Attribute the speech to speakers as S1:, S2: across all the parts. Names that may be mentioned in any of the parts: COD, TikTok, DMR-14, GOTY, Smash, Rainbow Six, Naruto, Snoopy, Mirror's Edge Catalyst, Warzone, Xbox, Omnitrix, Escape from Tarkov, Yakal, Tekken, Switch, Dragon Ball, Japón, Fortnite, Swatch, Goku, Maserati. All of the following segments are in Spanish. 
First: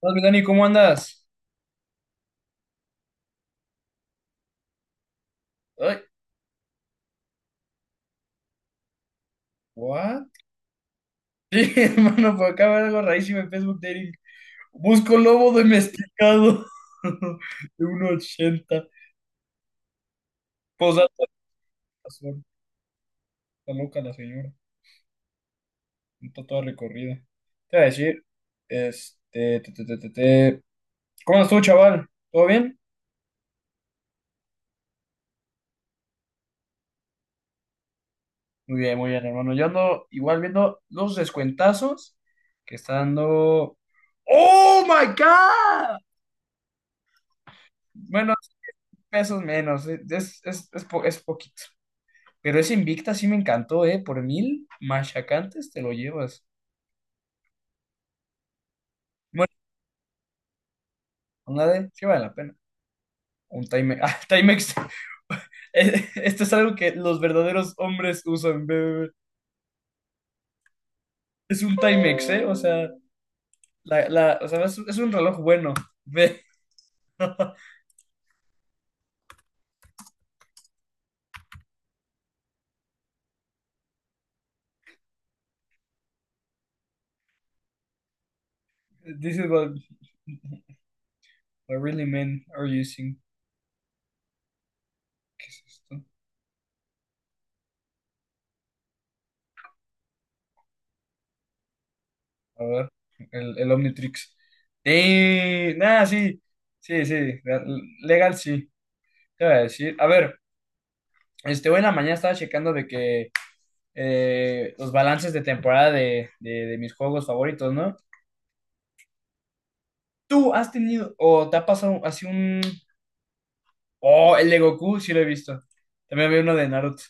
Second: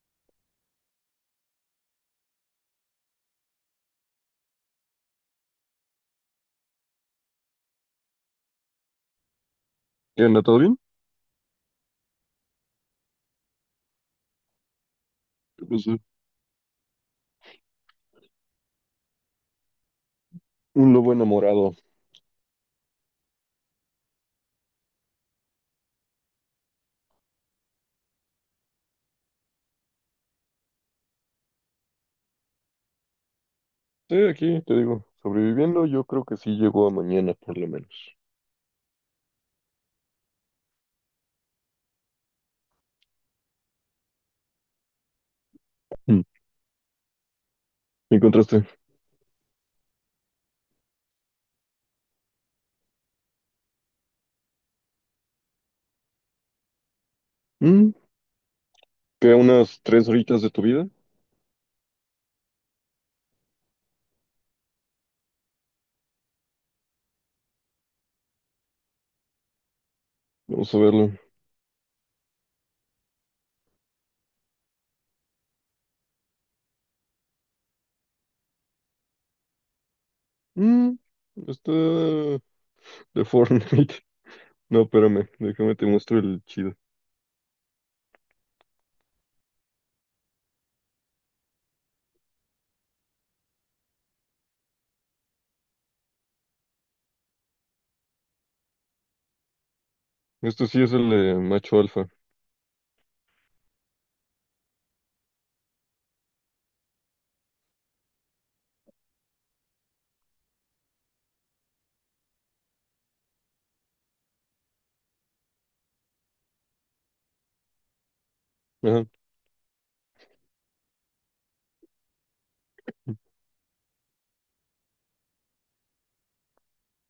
S1: Hola, mi Dani, ¿cómo andas? Ay, ¿what?
S2: ¿Qué onda? ¿Todo bien?
S1: Sí, hermano, por acá veo algo rarísimo en Facebook Dating. Busco lobo
S2: ¿Qué pasó?
S1: domesticado de 1.80.
S2: Un lobo
S1: Posata
S2: enamorado.
S1: azul. Está loca la señora. Está toda recorrida. Te voy a decir, este, te. ¿Cómo andas tú, chaval? ¿Todo bien?
S2: Sí, aquí te digo, sobreviviendo, yo creo que sí llegó a mañana, por lo menos.
S1: Muy bien, muy bien, hermano. Yo ando igual viendo los descuentazos que está dando. ¡Oh, my God!
S2: Mm. ¿Me
S1: Bueno,
S2: encontraste?
S1: pesos menos. Es poquito. Pero ese Invicta sí me encantó, ¿eh? Por 1000 machacantes te lo llevas.
S2: Mm, ¿Qué,
S1: Bueno,
S2: unas tres horitas de tu vida?
S1: una de, sí vale la pena. Un Timex. Ah, Timex. Esto es algo que los verdaderos hombres usan, ve.
S2: Vamos a verlo.
S1: Es un Timex, ¿eh? O sea, o sea, es un reloj bueno, ve.
S2: Mm, está de Fortnite. No, espérame, déjame te muestro el chido.
S1: This is what, what really men are using. ¿Qué es esto?
S2: Esto sí es el de macho alfa.
S1: A ver, el Omnitrix. Nada, sí. Sí, sí. Legal, sí. Te voy a decir. A ver. Este, hoy en la mañana estaba checando de que los balances de temporada de mis juegos favoritos, ¿no?
S2: Ajá.
S1: ¿Tú has tenido o te ha pasado así un... Oh, el de Goku, sí lo he visto. También había uno de Naruto.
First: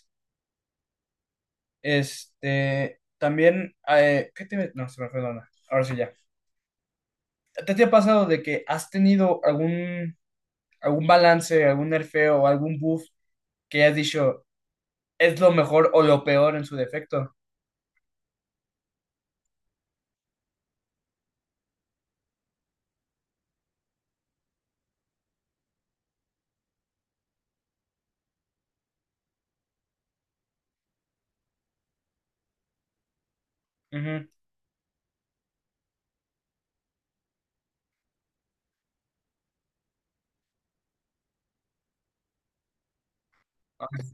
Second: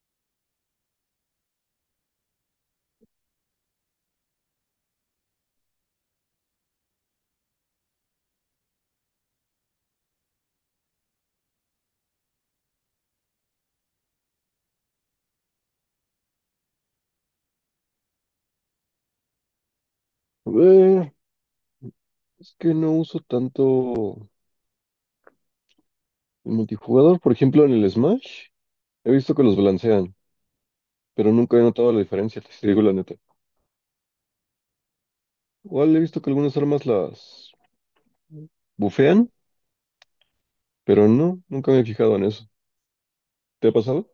S1: Este, también... ¿qué te... No, se me fue la onda. Ahora sí ya. ¿Te ha pasado de que has tenido algún, algún balance, algún nerfeo o algún buff que has dicho es lo mejor o lo peor en su defecto?
S2: Eh, es que no uso tanto el multijugador. Por ejemplo, en el Smash, he visto que los balancean, pero nunca he notado la diferencia, te digo la neta.
S1: Ujú.
S2: Igual he visto que algunas armas las bufean, pero no, nunca me he fijado en eso. ¿Te ha pasado?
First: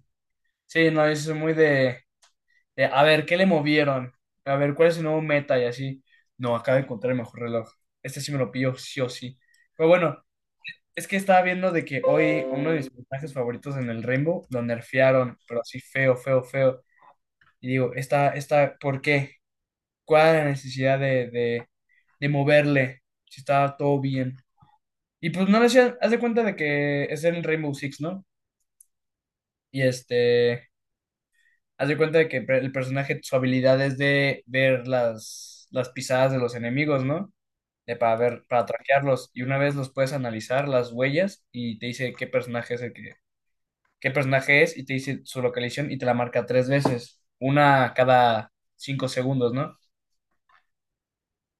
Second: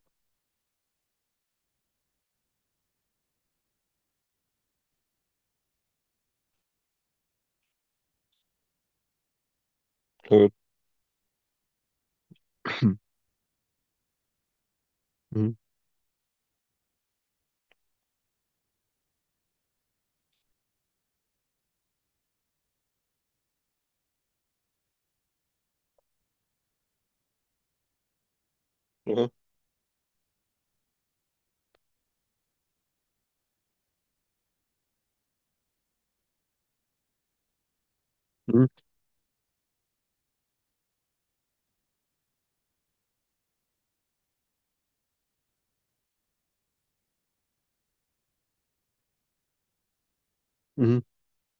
S1: Sí, no, eso es muy de, a ver, ¿qué le movieron? A ver, ¿cuál es su nuevo meta? Y así. No, acabo de encontrar el mejor reloj. Este sí me lo pillo, sí o sí. Pero bueno,
S2: A ver.
S1: es que estaba viendo de que hoy uno de mis personajes favoritos en el Rainbow lo nerfearon,
S2: Ujú,
S1: pero así feo, feo, feo. Y digo, esta, ¿por qué? ¿Cuál es la necesidad de moverle? Si estaba todo bien. Y pues no le hacían, haz de cuenta de que es en Rainbow Six, ¿no?
S2: ajá,
S1: Y este, haz de cuenta de que pre- el personaje, su habilidad es de ver las pisadas de los enemigos, ¿no? De para ver, para
S2: ujú,
S1: traquearlos. Y una vez los puedes analizar, las huellas, y te dice qué personaje es, y te dice su localización y te la marca 3 veces, una cada 5 segundos, ¿no?
S2: ujú.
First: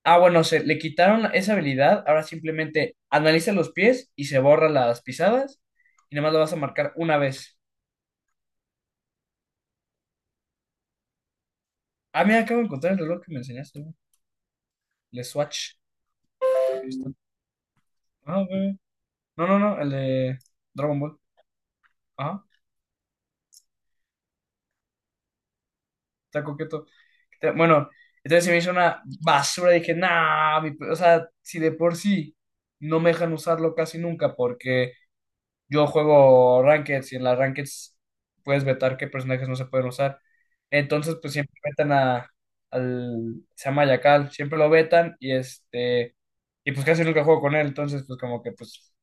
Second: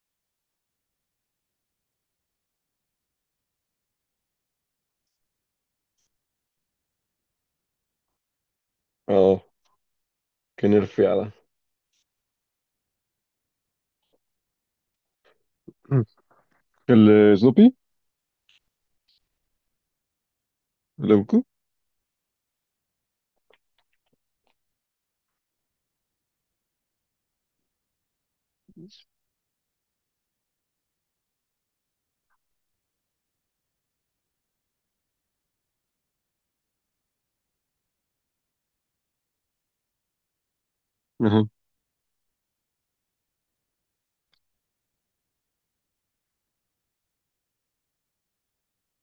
S1: Ah, bueno, se le quitaron esa habilidad, ahora simplemente analiza los pies y se borra las pisadas, y nada más lo vas a marcar una vez.
S2: Ah, qué nerfeada.
S1: Ah, mira, acabo de encontrar el reloj que me enseñaste, güey. El Swatch.
S2: Ujú. ¿El Snoopy?
S1: Ah, güey. No, no, no, el de Dragon
S2: ¿El de
S1: Ball.
S2: Goku?
S1: Ajá, está coqueto. Está- Bueno, entonces se me hizo una basura. Dije, nah, mi pe-". O sea, si de por sí no me dejan usarlo casi nunca porque yo juego Rankeds y en las Rankeds puedes vetar qué personajes no se pueden usar. Entonces, pues
S2: Ajá.
S1: siempre al, se llama Yakal, siempre lo vetan y este, y pues casi nunca juego con él. Entonces, pues como que, pues,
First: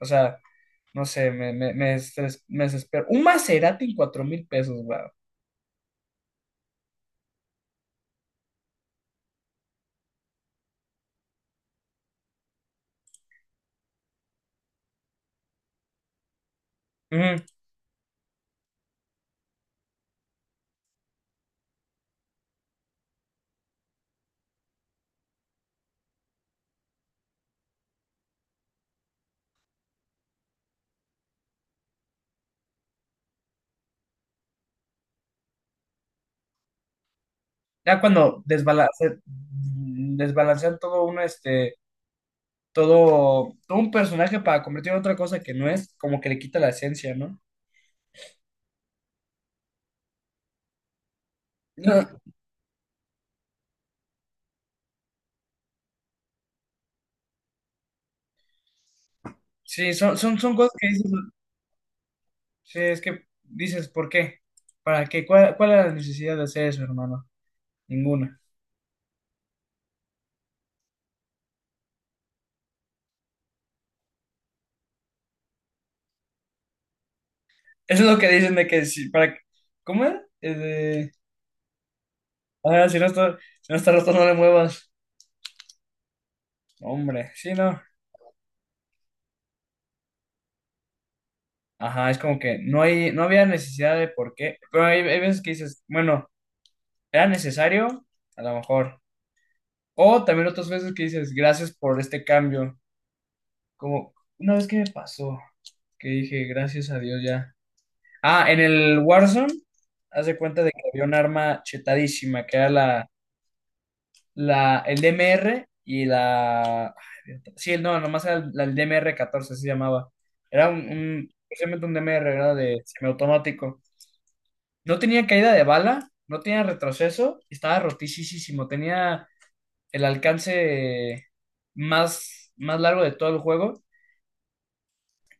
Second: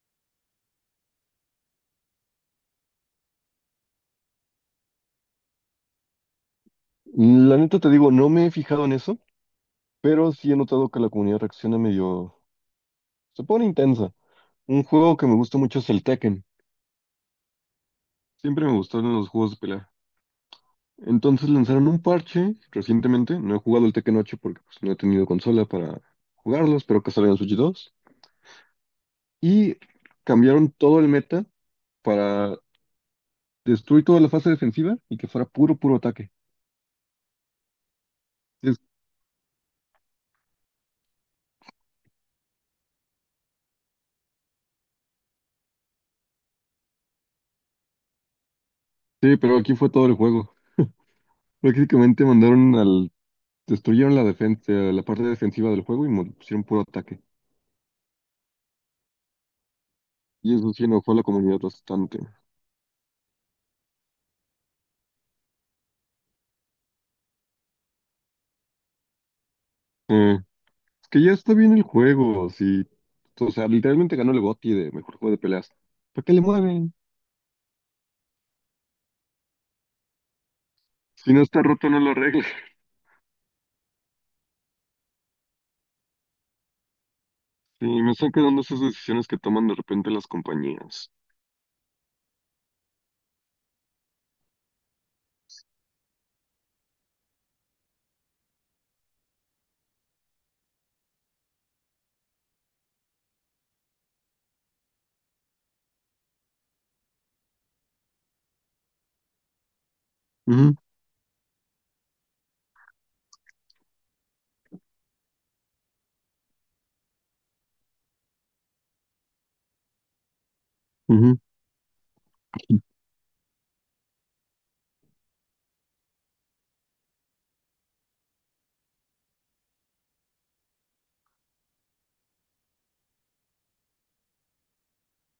S1: o sea, no sé, estres- me desespero. Un Maserati en 4000 pesos, güey.
S2: La neta te digo, no me he fijado en eso, pero sí he notado que la comunidad reacciona medio... Se pone intensa. Un juego que me gusta mucho es el Tekken.
S1: Ujú.
S2: Siempre me gustaron los juegos de pelea. Entonces lanzaron un parche recientemente. No he jugado el Tekken 8 porque pues, no he tenido consola para jugarlos, pero que salga en Switch 2. Y cambiaron todo el meta para destruir toda la fase defensiva y que fuera puro ataque.
S1: Ya cuando
S2: Es-
S1: desbalancean todo un personaje para convertirlo en otra cosa que no es, como que le quita la esencia, ¿no?
S2: Sí, pero aquí fue todo el juego.
S1: No.
S2: Prácticamente mandaron al... Destruyeron la defensa, la parte defensiva del juego y pusieron puro ataque.
S1: Sí,
S2: Y
S1: son cosas
S2: eso sí
S1: que dices,
S2: enojó a la comunidad bastante.
S1: sí, es que dices, ¿por qué? ¿Para qué? ¿ cuál era la necesidad de hacer eso, hermano? Ninguna.
S2: Eh, es que ya está bien el juego, sí. O sea, literalmente ganó el GOTY de mejor juego de peleas. ¿Para qué le mueven?
S1: Eso es lo que dicen de que si, para, ¿cómo era?
S2: Si no está roto, no lo arregles.
S1: Ah, si no está roto, no le muevas. Hombre, sí, no.
S2: Sí, me están quedando esas decisiones que toman de repente las compañías.
S1: Ajá, es como que no había necesidad de por qué, pero hay veces que dices, bueno. ¿Era necesario? A lo mejor. O también otras veces que dices, gracias por este cambio. Como una vez que me pasó, que dije, gracias a Dios ya. Ah, en el Warzone, haz de cuenta de
S2: Ujú,
S1: que había un arma chetadísima, que era el DMR y la... ay, sí, no, nomás era el DMR-14, así se llamaba. Era un,
S2: ujú.
S1: precisamente un DMR, era de semiautomático. No tenía caída de bala, no tenía retroceso, estaba rotísimo, tenía el alcance más largo de todo el juego.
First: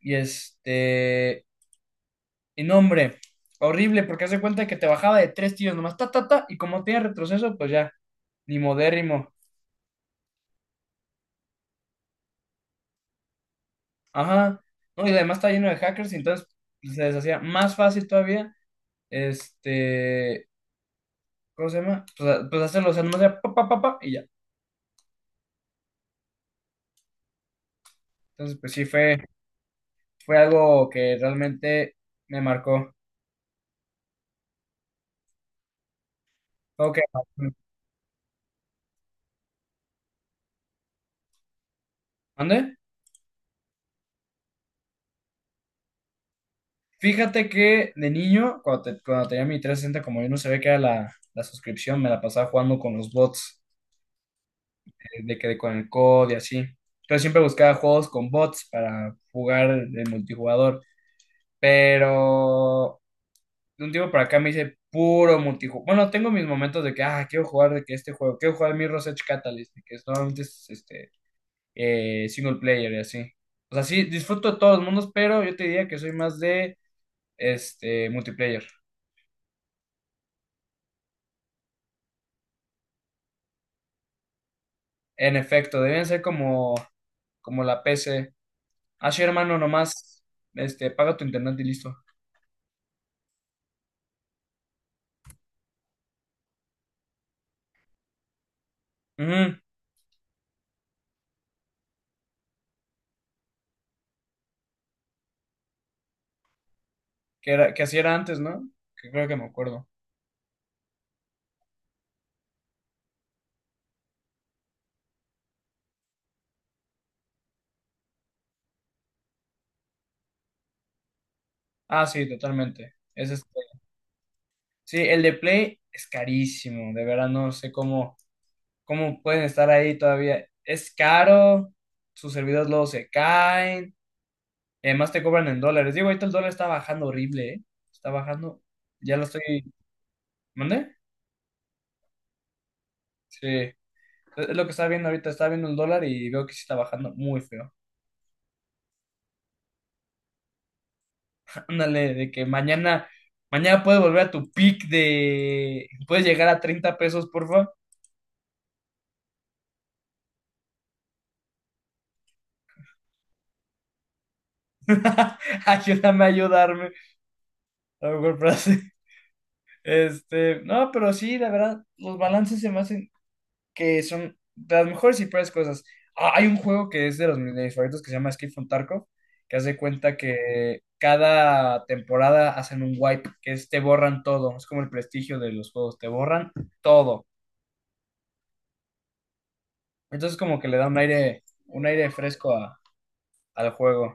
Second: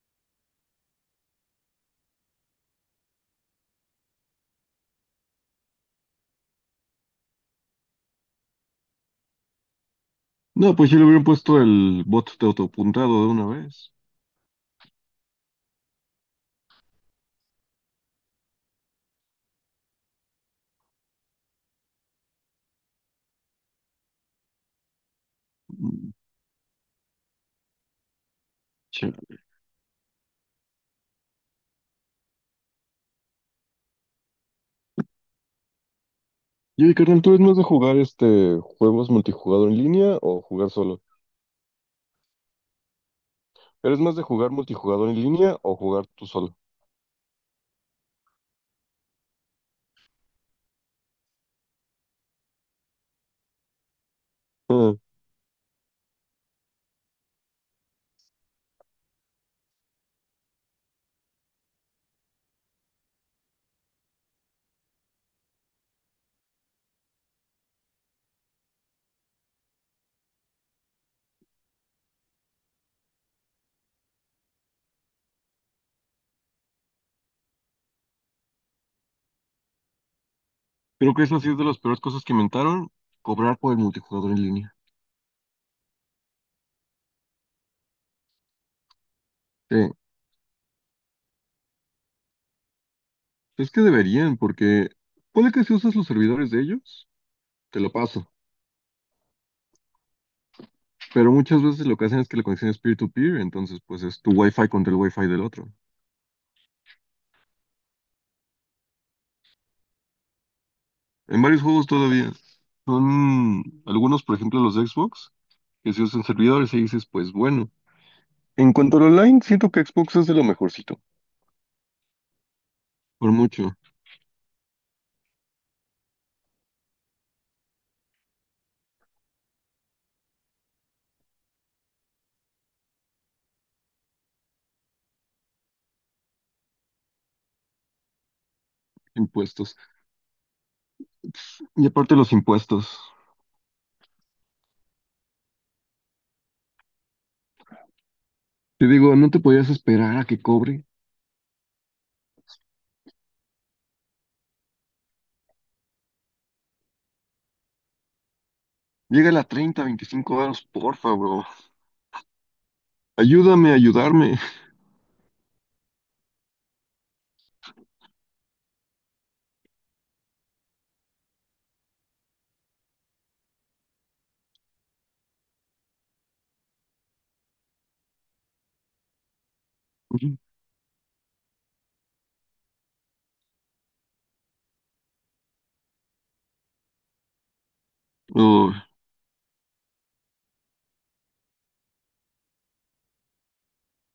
S1: Y este, y no, hombre, horrible, porque hace cuenta que te bajaba de 3 tiros nomás, ta, ta, ta, y como tiene retroceso, pues ya, ni modérrimo.
S2: No, pues yo le hubieran puesto el bot de autopuntado de una vez.
S1: Ajá. No, y además está lleno de hackers, y entonces pues, se les hacía más fácil todavía, este, ¿cómo se llama? Pues, a- pues hacerlo, o sea, nomás era pa, pa, pa, pa, y ya.
S2: Mm,
S1: Entonces, pues sí, fue,
S2: Chale.
S1: fue algo que realmente me marcó.
S2: Yo,
S1: Ok,
S2: carnal, ¿tú eres más de jugar juegos multijugador en línea o jugar solo?
S1: ¿mande?
S2: ¿Eres más de jugar multijugador en línea o jugar tú solo?
S1: Fíjate que de niño, cuando, te- cuando tenía mi 360, como yo no sabía que era la suscripción, me la pasaba jugando con los bots,
S2: Ah,
S1: de que con el COD y así. Entonces siempre buscaba juegos con bots para jugar el multijugador. Pero de un tiempo para acá me hice puro multijugador. Bueno, tengo mis momentos de que, ah, quiero jugar de que este juego, quiero jugar Mirror's Edge Catalyst, de que es- normalmente es este, single player y así. O sea, sí, disfruto de todos los mundos, pero yo te diría que soy más de este multiplayer.
S2: creo que eso ha sido de las peores cosas que inventaron, cobrar por el multijugador en línea.
S1: En efecto, deben ser como, como la P C. Así, hermano,
S2: Sí,
S1: nomás, este, paga tu internet y listo.
S2: es que deberían, porque puede que si usas los servidores de ellos, te lo paso.
S1: Ujú,
S2: Pero muchas veces lo que hacen es que la conexión es peer-to-peer, entonces pues es tu wifi contra el wifi del otro.
S1: que era, que así era antes, ¿no? Que creo que me acuerdo.
S2: En varios juegos todavía. Son algunos, por ejemplo, los de Xbox, que se usan servidores y dices, pues bueno. En cuanto al online, siento que Xbox es de lo mejorcito.
S1: Ah, sí, totalmente. Es
S2: Por
S1: este.
S2: mucho.
S1: Sí, el de Play es carísimo, de verdad no sé cómo, cómo pueden estar ahí todavía. Es caro, sus servidores luego se caen, y además te cobran en dólares. Digo, ahorita el dólar está bajando horrible, ¿eh? Está bajando, ya lo estoy,
S2: Impuestos.
S1: ¿mandé?
S2: Y aparte los impuestos.
S1: Sí. Es lo que estaba viendo ahorita, estaba viendo el dólar y veo que sí está bajando muy feo.
S2: Te digo, no te podías esperar a que cobre.
S1: Ándale, de que mañana, mañana puedes volver a tu peak de, puedes llegar a 30 pesos, porfa.
S2: Llega a 30, 25 euros, porfa, bro. Ayúdame a ayudarme.
S1: Ayúdame a ayudarme. A lo mejor frase. Este, no, pero sí, la verdad, los balances se me hacen que son de las mejores y peores cosas. Ah, hay un juego que es de los de mis favoritos que se llama Escape from Tarkov, que hace cuenta que cada temporada hacen un wipe, que es te borran todo, es como el prestigio de los juegos, te borran todo.
S2: Oh,
S1: Entonces como que le da un aire fresco a- al juego.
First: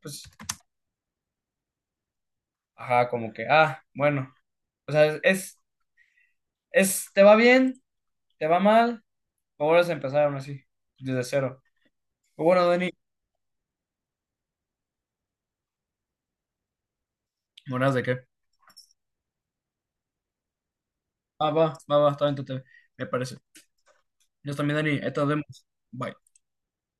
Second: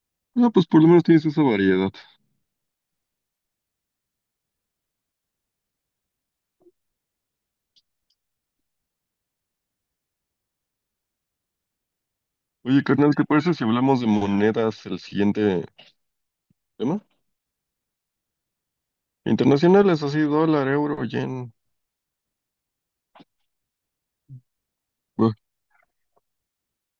S1: Pues,
S2: ah, pues por lo menos tienes esa variedad.
S1: ajá, como que, ah, bueno, o sea, es, te va bien, te va mal, o vuelves a empezar aún así, desde cero. Pero bueno,
S2: Oye,
S1: Dani,
S2: carnal, ¿te parece si hablamos de monedas el siguiente tema?
S1: ¿buenas de qué?
S2: Internacionales, así, dólar, euro,
S1: Ah,
S2: yen.
S1: va, va, va, está bien, tú te- me parece. Yo también, Dani. Ahí te nos vemos. Bye.